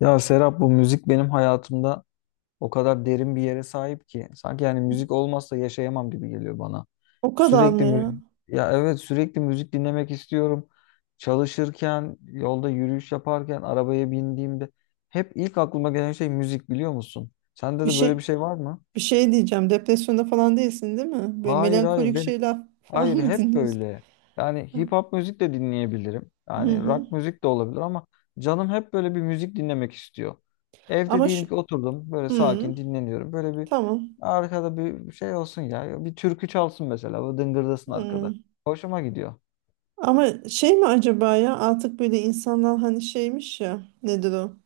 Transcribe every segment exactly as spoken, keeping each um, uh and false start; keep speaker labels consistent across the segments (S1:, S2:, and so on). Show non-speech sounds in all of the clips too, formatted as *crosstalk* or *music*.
S1: Ya Serap, bu müzik benim hayatımda o kadar derin bir yere sahip ki sanki, yani, müzik olmazsa yaşayamam gibi geliyor bana.
S2: O kadar mı
S1: Sürekli
S2: ya?
S1: müzik, ya evet, sürekli müzik dinlemek istiyorum. Çalışırken, yolda yürüyüş yaparken, arabaya bindiğimde hep ilk aklıma gelen şey müzik, biliyor musun? Sende
S2: Bir
S1: de böyle
S2: şey
S1: bir şey var mı?
S2: bir şey diyeceğim. Depresyonda falan değilsin, değil mi? Böyle
S1: Hayır, hayır,
S2: melankolik
S1: ben
S2: şeyler *laughs* falan
S1: Hayır
S2: mı
S1: hep
S2: dinliyorsun?
S1: böyle. Yani hip hop müzik de dinleyebilirim.
S2: Hı
S1: Yani
S2: hı.
S1: rock müzik de olabilir ama canım hep böyle bir müzik dinlemek istiyor. Evde
S2: Ama şu
S1: diyelim ki oturdum, böyle
S2: Hı,
S1: sakin dinleniyorum. Böyle bir
S2: tamam.
S1: Arkada bir şey olsun ya. Bir türkü çalsın mesela. Böyle dıngırdasın arkada.
S2: Hı.
S1: Hoşuma gidiyor.
S2: Ama şey mi acaba ya? Artık böyle insanlar hani şeymiş ya. Nedir o?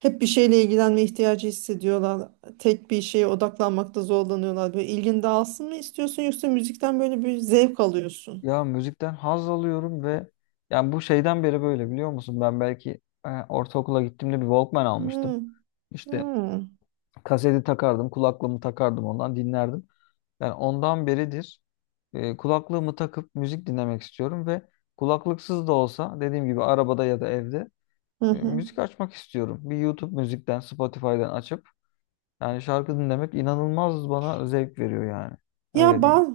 S2: Hep bir şeyle ilgilenme ihtiyacı hissediyorlar. Tek bir şeye odaklanmakta zorlanıyorlar. Böyle ilgin dağılsın mı istiyorsun yoksa müzikten böyle bir zevk alıyorsun?
S1: Ya, müzikten haz alıyorum ve yani bu şeyden beri böyle, biliyor musun? Ben belki e, ortaokula gittiğimde bir Walkman
S2: Hı
S1: almıştım.
S2: hı.
S1: İşte kaseti takardım, kulaklığımı takardım, ondan dinlerdim. Yani ondan beridir e, kulaklığımı takıp müzik dinlemek istiyorum ve kulaklıksız da olsa, dediğim gibi, arabada ya da evde
S2: Hı
S1: e,
S2: hı.
S1: müzik açmak istiyorum. Bir YouTube müzikten, Spotify'dan açıp yani şarkı dinlemek inanılmaz bana zevk veriyor yani.
S2: Ya
S1: Öyle diyeyim.
S2: ba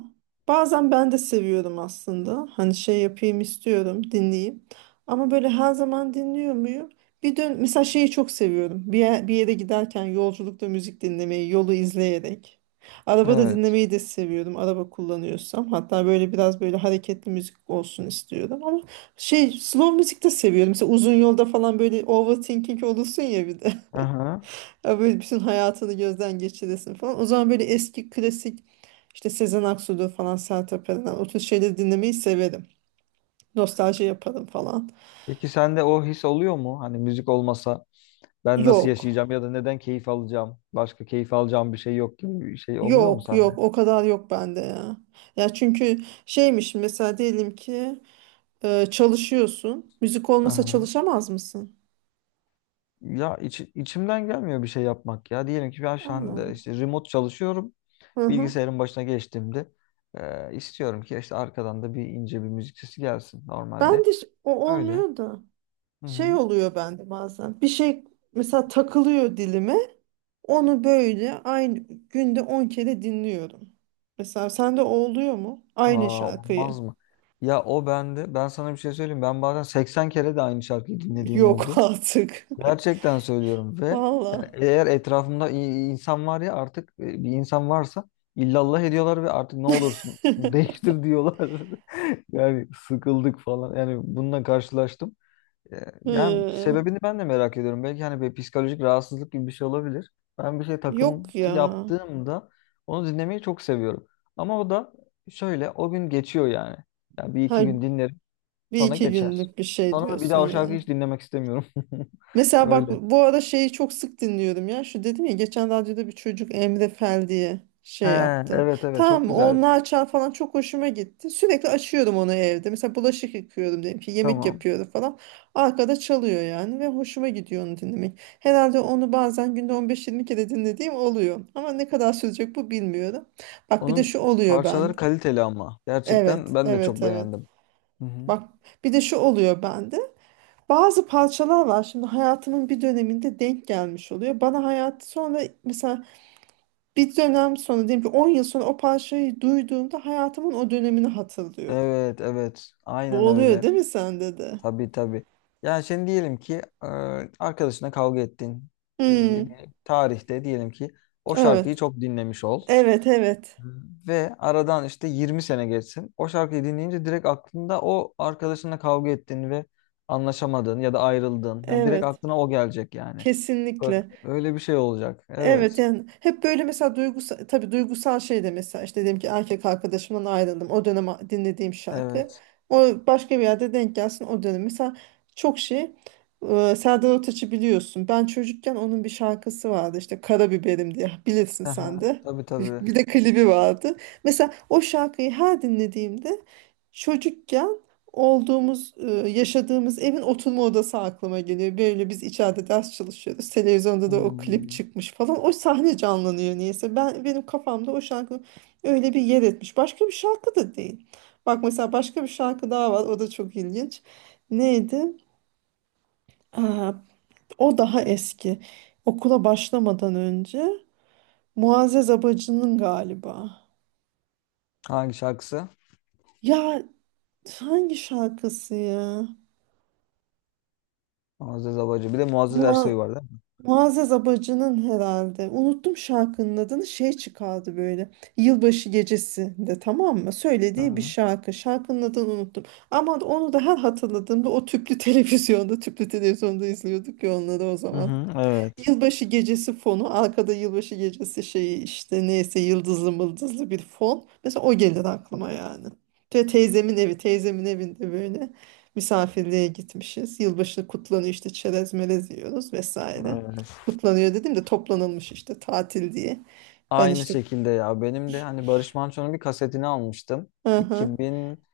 S2: bazen ben de seviyorum aslında. Hani şey yapayım istiyorum, dinleyeyim. Ama böyle her zaman dinliyor muyum? Bir dön Mesela şeyi çok seviyorum. Bir yer- bir yere giderken yolculukta müzik dinlemeyi, yolu izleyerek. Arabada
S1: Evet.
S2: dinlemeyi de seviyorum. Araba kullanıyorsam. Hatta böyle biraz böyle hareketli müzik olsun istiyorum. Ama şey slow müzik de seviyorum. Mesela uzun yolda falan böyle overthinking olursun ya bir de.
S1: Aha.
S2: Ya böyle bütün hayatını gözden geçiresin falan. O zaman böyle eski klasik işte Sezen Aksu'dur falan Sertab Erener o tür şeyleri dinlemeyi severim. Nostalji yaparım falan.
S1: Peki sende o his oluyor mu? Hani müzik olmasa ben nasıl
S2: Yok.
S1: yaşayacağım ya da neden keyif alacağım? Başka keyif alacağım bir şey yok gibi bir şey oluyor mu
S2: Yok,
S1: sende?
S2: yok, o kadar yok bende ya. Ya çünkü şeymiş mesela diyelim ki e, çalışıyorsun. Müzik olmasa
S1: Aha.
S2: çalışamaz mısın?
S1: Ya, içi- içimden gelmiyor bir şey yapmak ya. Diyelim ki ben şu
S2: Allah Allah.
S1: anda işte remote çalışıyorum.
S2: Hı hı.
S1: Bilgisayarın başına geçtiğimde e, istiyorum ki işte arkadan da bir ince bir müzik sesi gelsin
S2: Ben
S1: normalde.
S2: de ş- o
S1: Öyle.
S2: olmuyor da
S1: Hı
S2: şey
S1: hı.
S2: oluyor bende bazen. Bir şey mesela takılıyor dilime. Onu böyle aynı günde on kere dinliyorum. Mesela sende oluyor mu? Aynı
S1: Aa, olmaz
S2: şarkıyı.
S1: mı? Ya, o bende. Ben sana bir şey söyleyeyim. Ben bazen seksen kere de aynı şarkıyı dinlediğim
S2: Yok
S1: oldu.
S2: *laughs* artık.
S1: Gerçekten söylüyorum ve yani
S2: Valla.
S1: eğer etrafımda i- insan var ya, artık e, bir insan varsa illallah ediyorlar ve artık ne
S2: *laughs*
S1: olursun *laughs* değiştir diyorlar. *laughs* Yani sıkıldık falan. Yani bununla karşılaştım. E, Yani
S2: Hı,
S1: sebebini ben de merak ediyorum. Belki hani bir psikolojik rahatsızlık gibi bir şey olabilir. Ben bir şey
S2: yok ya.
S1: takıntı yaptığımda onu dinlemeyi çok seviyorum. Ama o da şöyle, o gün geçiyor yani. Yani bir
S2: Ha,
S1: iki gün dinlerim,
S2: bir
S1: sonra
S2: iki
S1: geçer.
S2: günlük bir şey
S1: Sonra da bir
S2: diyorsun
S1: daha o
S2: yani.
S1: şarkıyı hiç dinlemek istemiyorum. *laughs*
S2: Mesela bak
S1: Öyle.
S2: bu ara şeyi çok sık dinliyorum ya. Şu dedim ya geçen radyoda bir çocuk Emre Fel diye
S1: He,
S2: şey yaptı.
S1: evet, evet, çok
S2: Tamam,
S1: güzel.
S2: o Naçal falan çok hoşuma gitti. Sürekli açıyorum onu evde. Mesela bulaşık yıkıyorum diyelim ki yemek
S1: Tamam.
S2: yapıyorum falan. Arkada çalıyor yani ve hoşuma gidiyor onu dinlemek. Herhalde onu bazen günde on beş yirmi kere dinlediğim oluyor. Ama ne kadar sürecek bu bilmiyorum. Bak bir de
S1: Onun
S2: şu oluyor
S1: parçaları
S2: bende.
S1: kaliteli ama. Gerçekten
S2: Evet,
S1: ben de
S2: evet,
S1: çok
S2: evet.
S1: beğendim. Hı hı.
S2: Bak bir de şu oluyor bende. Bazı parçalar var şimdi hayatımın bir döneminde denk gelmiş oluyor. Bana hayat sonra mesela bir dönem sonra diyelim ki on yıl sonra o parçayı duyduğumda hayatımın o dönemini hatırlıyorum.
S1: Evet, evet.
S2: Bu
S1: Aynen
S2: oluyor
S1: öyle.
S2: değil mi sende de?
S1: Tabii, tabii. Yani şimdi diyelim ki e, arkadaşına kavga ettin. E, bir
S2: Hmm,
S1: tarihte diyelim ki o şarkıyı
S2: evet.
S1: çok dinlemiş ol.
S2: Evet, evet.
S1: Hı. Ve aradan işte yirmi sene geçsin. O şarkıyı dinleyince direkt aklında o arkadaşına kavga ettin ve anlaşamadın ya da ayrıldın. Yani direkt
S2: Evet.
S1: aklına o gelecek yani. Öyle,
S2: Kesinlikle.
S1: öyle bir şey olacak.
S2: Evet
S1: Evet.
S2: yani hep böyle mesela duygusal tabii duygusal şey de mesela işte dedim ki erkek arkadaşımdan ayrıldım o dönem dinlediğim şarkı
S1: Evet.
S2: o başka bir yerde denk gelsin o dönem mesela çok şey, e, Serdar Ortaç'ı biliyorsun ben çocukken onun bir şarkısı vardı işte Karabiberim diye, bilirsin
S1: Aha,
S2: sen de.
S1: tabii, tabii.
S2: Bir de klibi vardı, mesela o şarkıyı her dinlediğimde çocukken olduğumuz, e, yaşadığımız evin oturma odası aklıma geliyor. Böyle biz içeride ders çalışıyoruz. Televizyonda da o klip
S1: Hmm.
S2: çıkmış falan. O sahne canlanıyor niyeyse. Ben benim kafamda o şarkı öyle bir yer etmiş. Başka bir şarkı da değil. Bak mesela başka bir şarkı daha var. O da çok ilginç. Neydi? Aa, o daha eski. Okula başlamadan önce Muazzez Abacı'nın galiba.
S1: Hangi şarkısı?
S2: Ya hangi şarkısı ya?
S1: Muazzez Abacı. Bir de Muazzez Ersoy var değil mi?
S2: Muazzez Abacı'nın herhalde. Unuttum şarkının adını. Şey çıkardı böyle. Yılbaşı gecesinde, tamam mı?
S1: Hı
S2: Söylediği bir
S1: hı.
S2: şarkı. Şarkının adını unuttum. Ama onu da her hatırladığımda o tüplü *laughs* televizyonda, tüplü televizyonda izliyorduk ya onları o
S1: Hı
S2: zaman.
S1: hı. Evet.
S2: Yılbaşı gecesi fonu arkada, yılbaşı gecesi şeyi işte, neyse, yıldızlı mıldızlı bir fon. Mesela o gelir aklıma yani. Ve teyzemin evi teyzemin evinde böyle misafirliğe gitmişiz. Yılbaşı kutlanıyor işte, çerez melez yiyoruz vesaire.
S1: Evet.
S2: Kutlanıyor dedim de, toplanılmış işte tatil diye. Ben
S1: Aynı
S2: işte
S1: şekilde ya. Benim de hani Barış Manço'nun bir kasetini almıştım.
S2: Hı hı,
S1: iki bin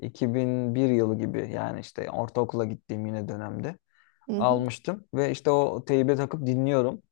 S1: iki bin bir yılı gibi, yani işte ortaokula gittiğim yine dönemde
S2: hı hı.
S1: almıştım ve işte o teybe takıp dinliyorum.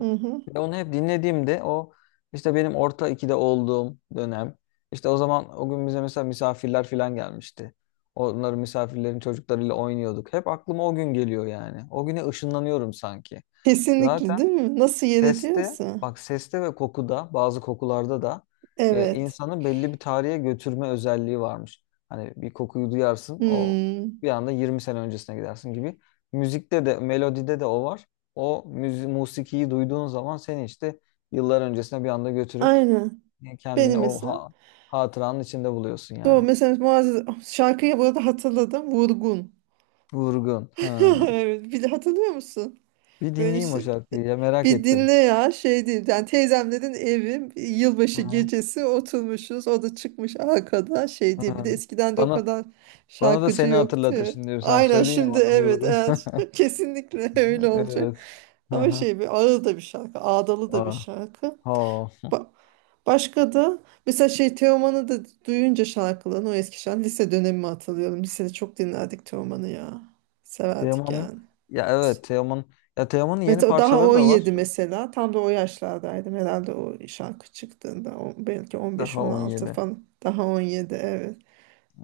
S2: Hı hı.
S1: Ve onu hep dinlediğimde o, işte benim orta ikide olduğum dönem, işte o zaman o gün bize mesela misafirler falan gelmişti. Onların misafirlerin çocuklarıyla oynuyorduk. Hep aklıma o gün geliyor yani. O güne ışınlanıyorum sanki.
S2: Kesinlikle
S1: Zaten
S2: değil mi? Nasıl yer
S1: seste,
S2: ediyorsa.
S1: bak seste ve kokuda, bazı kokularda da e,
S2: Evet.
S1: insanı belli bir tarihe götürme özelliği varmış. Hani bir kokuyu duyarsın, o
S2: Hmm.
S1: bir anda yirmi sene öncesine gidersin gibi. Müzikte de, melodide de o var. O müzi musikiyi duyduğun zaman seni işte yıllar öncesine bir anda götürüp
S2: Aynen. Benim
S1: kendini o
S2: mesela.
S1: ha- hatıranın içinde buluyorsun
S2: Doğru.
S1: yani.
S2: Mesela Muazzez şarkıyı bu arada hatırladım. Vurgun.
S1: Vurgun.
S2: *laughs*
S1: Ha.
S2: Evet. Bir de hatırlıyor musun?
S1: Bir
S2: Böyle
S1: dinleyeyim o
S2: şey.
S1: şarkıyı ya, merak
S2: Bir
S1: ettim.
S2: dinle ya, şey değil. Yani teyzemlerin evi,
S1: Hı
S2: yılbaşı
S1: hı.
S2: gecesi oturmuşuz. O da çıkmış arkada şey diye. Bir
S1: Hı.
S2: de eskiden de o
S1: Bana
S2: kadar
S1: bana da
S2: şarkıcı
S1: seni
S2: yoktu
S1: hatırlatır
S2: ya.
S1: şimdi. Sen
S2: Aynen
S1: söyleyin ya
S2: şimdi,
S1: bana,
S2: evet,
S1: vurgun.
S2: evet.
S1: *laughs*
S2: *laughs* Kesinlikle öyle olacak.
S1: Evet.
S2: Ama
S1: Aha.
S2: şey, bir ağır da bir şarkı. Ağdalı da bir
S1: Aa,
S2: şarkı.
S1: ha.
S2: Ba- Başka da mesela şey Teoman'ı da duyunca şarkılarını, o eski şarkı lise dönemimi hatırlıyorum. Lisede çok dinlerdik Teoman'ı ya. Severdik
S1: Teoman'ın,
S2: yani.
S1: ya evet, Teoman, ya Teoman'ın yeni
S2: Mesela daha
S1: parçaları da var.
S2: on yedi, mesela tam da o yaşlardaydım herhalde o şarkı çıktığında. O- belki
S1: Daha
S2: on beş on altı
S1: on yedi.
S2: falan, daha on yedi, evet.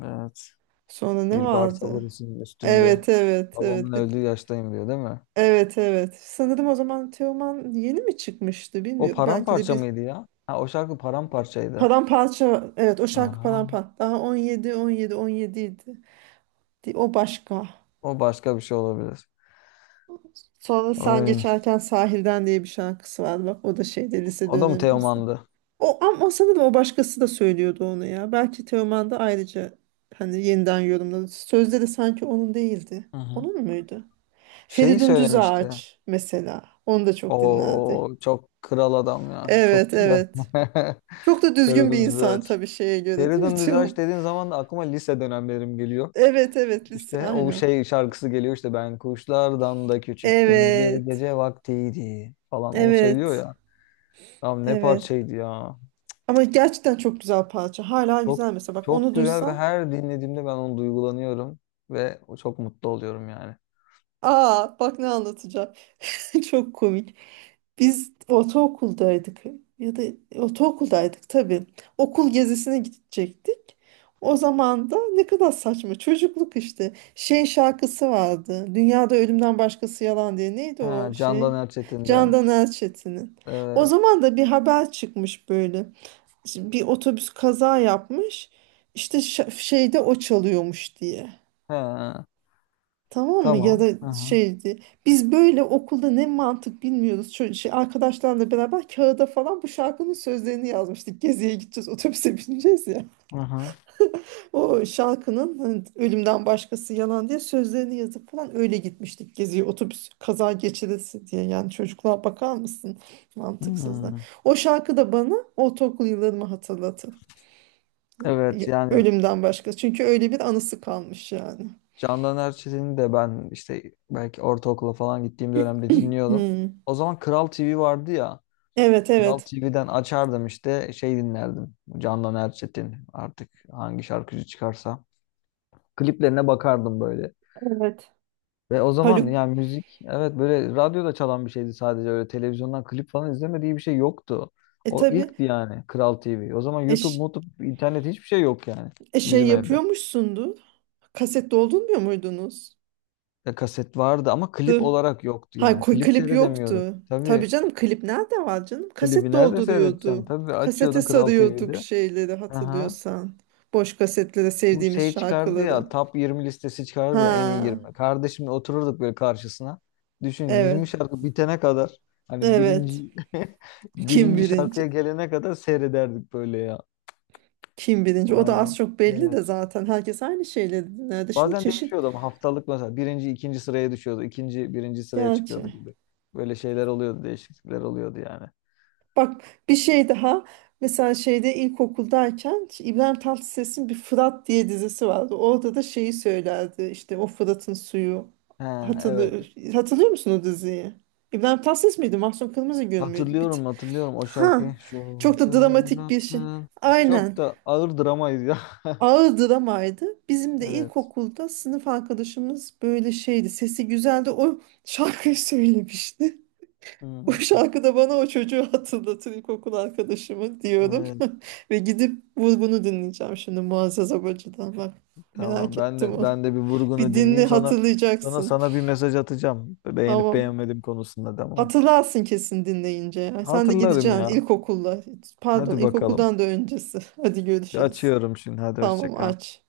S1: Evet.
S2: Sonra ne
S1: Bir bar sabır
S2: vardı?
S1: için üstünde.
S2: Evet, evet,
S1: Babamın
S2: evet. Bir-
S1: öldüğü yaştayım, diyor değil mi?
S2: evet, evet, sanırım o zaman Teoman yeni mi çıkmıştı
S1: O
S2: bilmiyorum, belki de
S1: paramparça
S2: bir.
S1: mıydı ya? Ha, o şarkı paramparçaydı.
S2: Paramparça. Evet, o şarkı
S1: Aha.
S2: paramparça. Daha on yedi, on yedi, on yedi idi. Di- O başka.
S1: O başka bir şey olabilir.
S2: Sonra Sen
S1: Ay.
S2: Geçerken Sahilden diye bir şarkısı var. Bak o da şeyde, lise
S1: O da mı
S2: dönemimizde.
S1: Teoman'dı?
S2: O, ama sanırım o başkası da söylüyordu onu ya. Belki Teoman da ayrıca hani yeniden yorumladı. Sözleri sanki onun değildi.
S1: Hı hı.
S2: Onun muydu?
S1: Şeyi
S2: Feridun
S1: söylemişti.
S2: Düzağaç mesela. Onu da çok dinlerdi.
S1: O çok kral adam ya. Çok
S2: Evet,
S1: güzel.
S2: evet.
S1: *laughs*
S2: Çok da düzgün bir
S1: Feridun
S2: insan
S1: Düzağaç.
S2: tabii, şeye göre, değil mi
S1: Feridun Düztaş
S2: Teoman?
S1: dediğin zaman da aklıma lise dönemlerim geliyor.
S2: Evet, evet, lise,
S1: İşte o
S2: aynen.
S1: şey şarkısı geliyor, işte ben kuşlardan da küçüktüm, bir
S2: Evet.
S1: gece vaktiydi falan, onu söylüyor
S2: Evet.
S1: ya. Abi, ne
S2: Evet.
S1: parçaydı ya.
S2: Ama gerçekten çok güzel parça. Hala
S1: Çok,
S2: güzel mesela. Bak
S1: çok
S2: onu
S1: güzel ve
S2: duysam.
S1: her dinlediğimde ben onu duygulanıyorum ve çok mutlu oluyorum yani.
S2: Aa bak ne anlatacağım. *laughs* Çok komik. Biz ortaokuldaydık. Ya da ortaokuldaydık tabii. Okul gezisine gidecektik. O zaman da ne kadar saçma. Çocukluk işte. Şey şarkısı vardı. Dünyada ölümden başkası yalan diye. Neydi
S1: Ha,
S2: o şey?
S1: Candan Erçetin'den.
S2: Candan Erçetin'in. O
S1: Evet.
S2: zaman da bir haber çıkmış böyle. Şimdi bir otobüs kaza yapmış. İşte şa- şeyde o çalıyormuş diye.
S1: Ha,
S2: Tamam mı? Ya
S1: tamam.
S2: da
S1: Aha,
S2: şeydi. Biz böyle okulda, ne mantık bilmiyoruz. Ço- şey, arkadaşlarla beraber kağıda falan bu şarkının sözlerini yazmıştık. Geziye gideceğiz, otobüse bineceğiz ya.
S1: aha.
S2: O şarkının hani, ölümden başkası yalan diye sözlerini yazıp falan öyle gitmiştik geziye. Otobüs kaza geçirisi diye. Yani çocukluğa bakar mısın? Mantıksızlar.
S1: Hmm.
S2: O şarkı da bana ortaokul yıllarımı hatırlatır.
S1: Evet
S2: Ya-
S1: yani
S2: Ölümden başka. Çünkü öyle bir anısı kalmış yani.
S1: Candan Erçetin'i de ben işte belki ortaokula falan gittiğim dönemde dinliyordum.
S2: Hmm.
S1: O zaman Kral T V vardı ya.
S2: Evet,
S1: Kral
S2: evet.
S1: T V'den açardım, işte şey dinlerdim. Candan Erçetin, artık hangi şarkıcı çıkarsa. Kliplerine bakardım böyle.
S2: Evet.
S1: Ve o zaman
S2: Haluk
S1: yani müzik evet böyle radyoda çalan bir şeydi sadece, öyle televizyondan klip falan izlemediği bir şey yoktu.
S2: e
S1: O
S2: tabii
S1: ilkti yani, Kral T V. O zaman YouTube,
S2: eş,
S1: YouTube, internet, hiçbir şey yok yani
S2: e, şey
S1: bizim evde.
S2: yapıyormuşsundu. Kaset doldurmuyor muydunuz?
S1: Ya, kaset vardı ama klip
S2: Dur.
S1: olarak yoktu
S2: Ha,
S1: yani.
S2: koy
S1: Klip
S2: klip
S1: seyredemiyorduk.
S2: yoktu. Tabii
S1: Tabii.
S2: canım, klip nerede var canım? Kaset
S1: Klibi nerede seyredeceksin?
S2: dolduruyordu.
S1: Tabii,
S2: Kasete
S1: açıyordun Kral T
S2: sarıyorduk
S1: V'de.
S2: şeyleri,
S1: Aha.
S2: hatırlıyorsan. Boş kasetlere
S1: Bu
S2: sevdiğimiz
S1: şey çıkardı
S2: şarkıları.
S1: ya, top yirmi listesi çıkardı ya, en iyi
S2: Ha,
S1: yirmi. Kardeşimle otururduk böyle karşısına. Düşün,
S2: evet.
S1: yirmi şarkı bitene kadar, hani birinci,
S2: Evet.
S1: *laughs*
S2: Kim
S1: birinci
S2: birinci?
S1: şarkıya gelene kadar seyrederdik böyle ya.
S2: Kim birinci? O
S1: Vay
S2: da
S1: be.
S2: az çok belli de
S1: Evet.
S2: zaten. Herkes aynı şeyleri dinlerdi. Şimdi
S1: Bazen
S2: çeşit,
S1: değişiyordu ama haftalık mesela birinci, ikinci sıraya düşüyordu, ikinci birinci sıraya çıkıyordu
S2: gerçi.
S1: gibi. Böyle şeyler oluyordu, değişiklikler oluyordu yani.
S2: Bak bir şey daha. Mesela şeyde ilkokuldayken İbrahim Tatlıses'in bir Fırat diye dizisi vardı. Orada da şeyi söylerdi. İşte o Fırat'ın suyu.
S1: Ha, evet.
S2: Hatırlıyor, hatırlıyor musun o diziyi? İbrahim Tatlıses miydi? Mahsun Kırmızıgül müydü? Bir... t-
S1: Hatırlıyorum, hatırlıyorum o
S2: Ha.
S1: şarkıyı.
S2: Çok da
S1: Şoför
S2: dramatik bir şey.
S1: atın. Çok
S2: Aynen.
S1: da ağır dramaydı ya. *laughs*
S2: Ağır dramaydı. Bizim de
S1: Evet.
S2: ilkokulda sınıf arkadaşımız böyle şeydi. Sesi güzeldi. O şarkıyı söylemişti. *laughs* O
S1: Hmm.
S2: şarkı da bana o çocuğu hatırlatır, ilkokul arkadaşımı diyorum.
S1: Evet.
S2: *laughs* Ve gidip vur bunu dinleyeceğim şimdi Muazzez Abacı'dan, bak.
S1: Tamam,
S2: Merak
S1: ben
S2: ettim
S1: de
S2: onu.
S1: ben de bir
S2: *laughs* Bir
S1: vurgunu
S2: dinle,
S1: dinleyeyim, sonra sonra
S2: hatırlayacaksın.
S1: sana bir mesaj atacağım. Beğenip
S2: Tamam.
S1: beğenmedim konusunda, tamam.
S2: Hatırlarsın kesin dinleyince ya. Sen de
S1: Hatırlarım
S2: gideceksin
S1: ya.
S2: ilkokulla. Pardon,
S1: Hadi bakalım.
S2: ilkokuldan da öncesi. *laughs* Hadi görüşürüz.
S1: Açıyorum şimdi. Hadi, hoşça
S2: Tamam,
S1: kal.
S2: aç.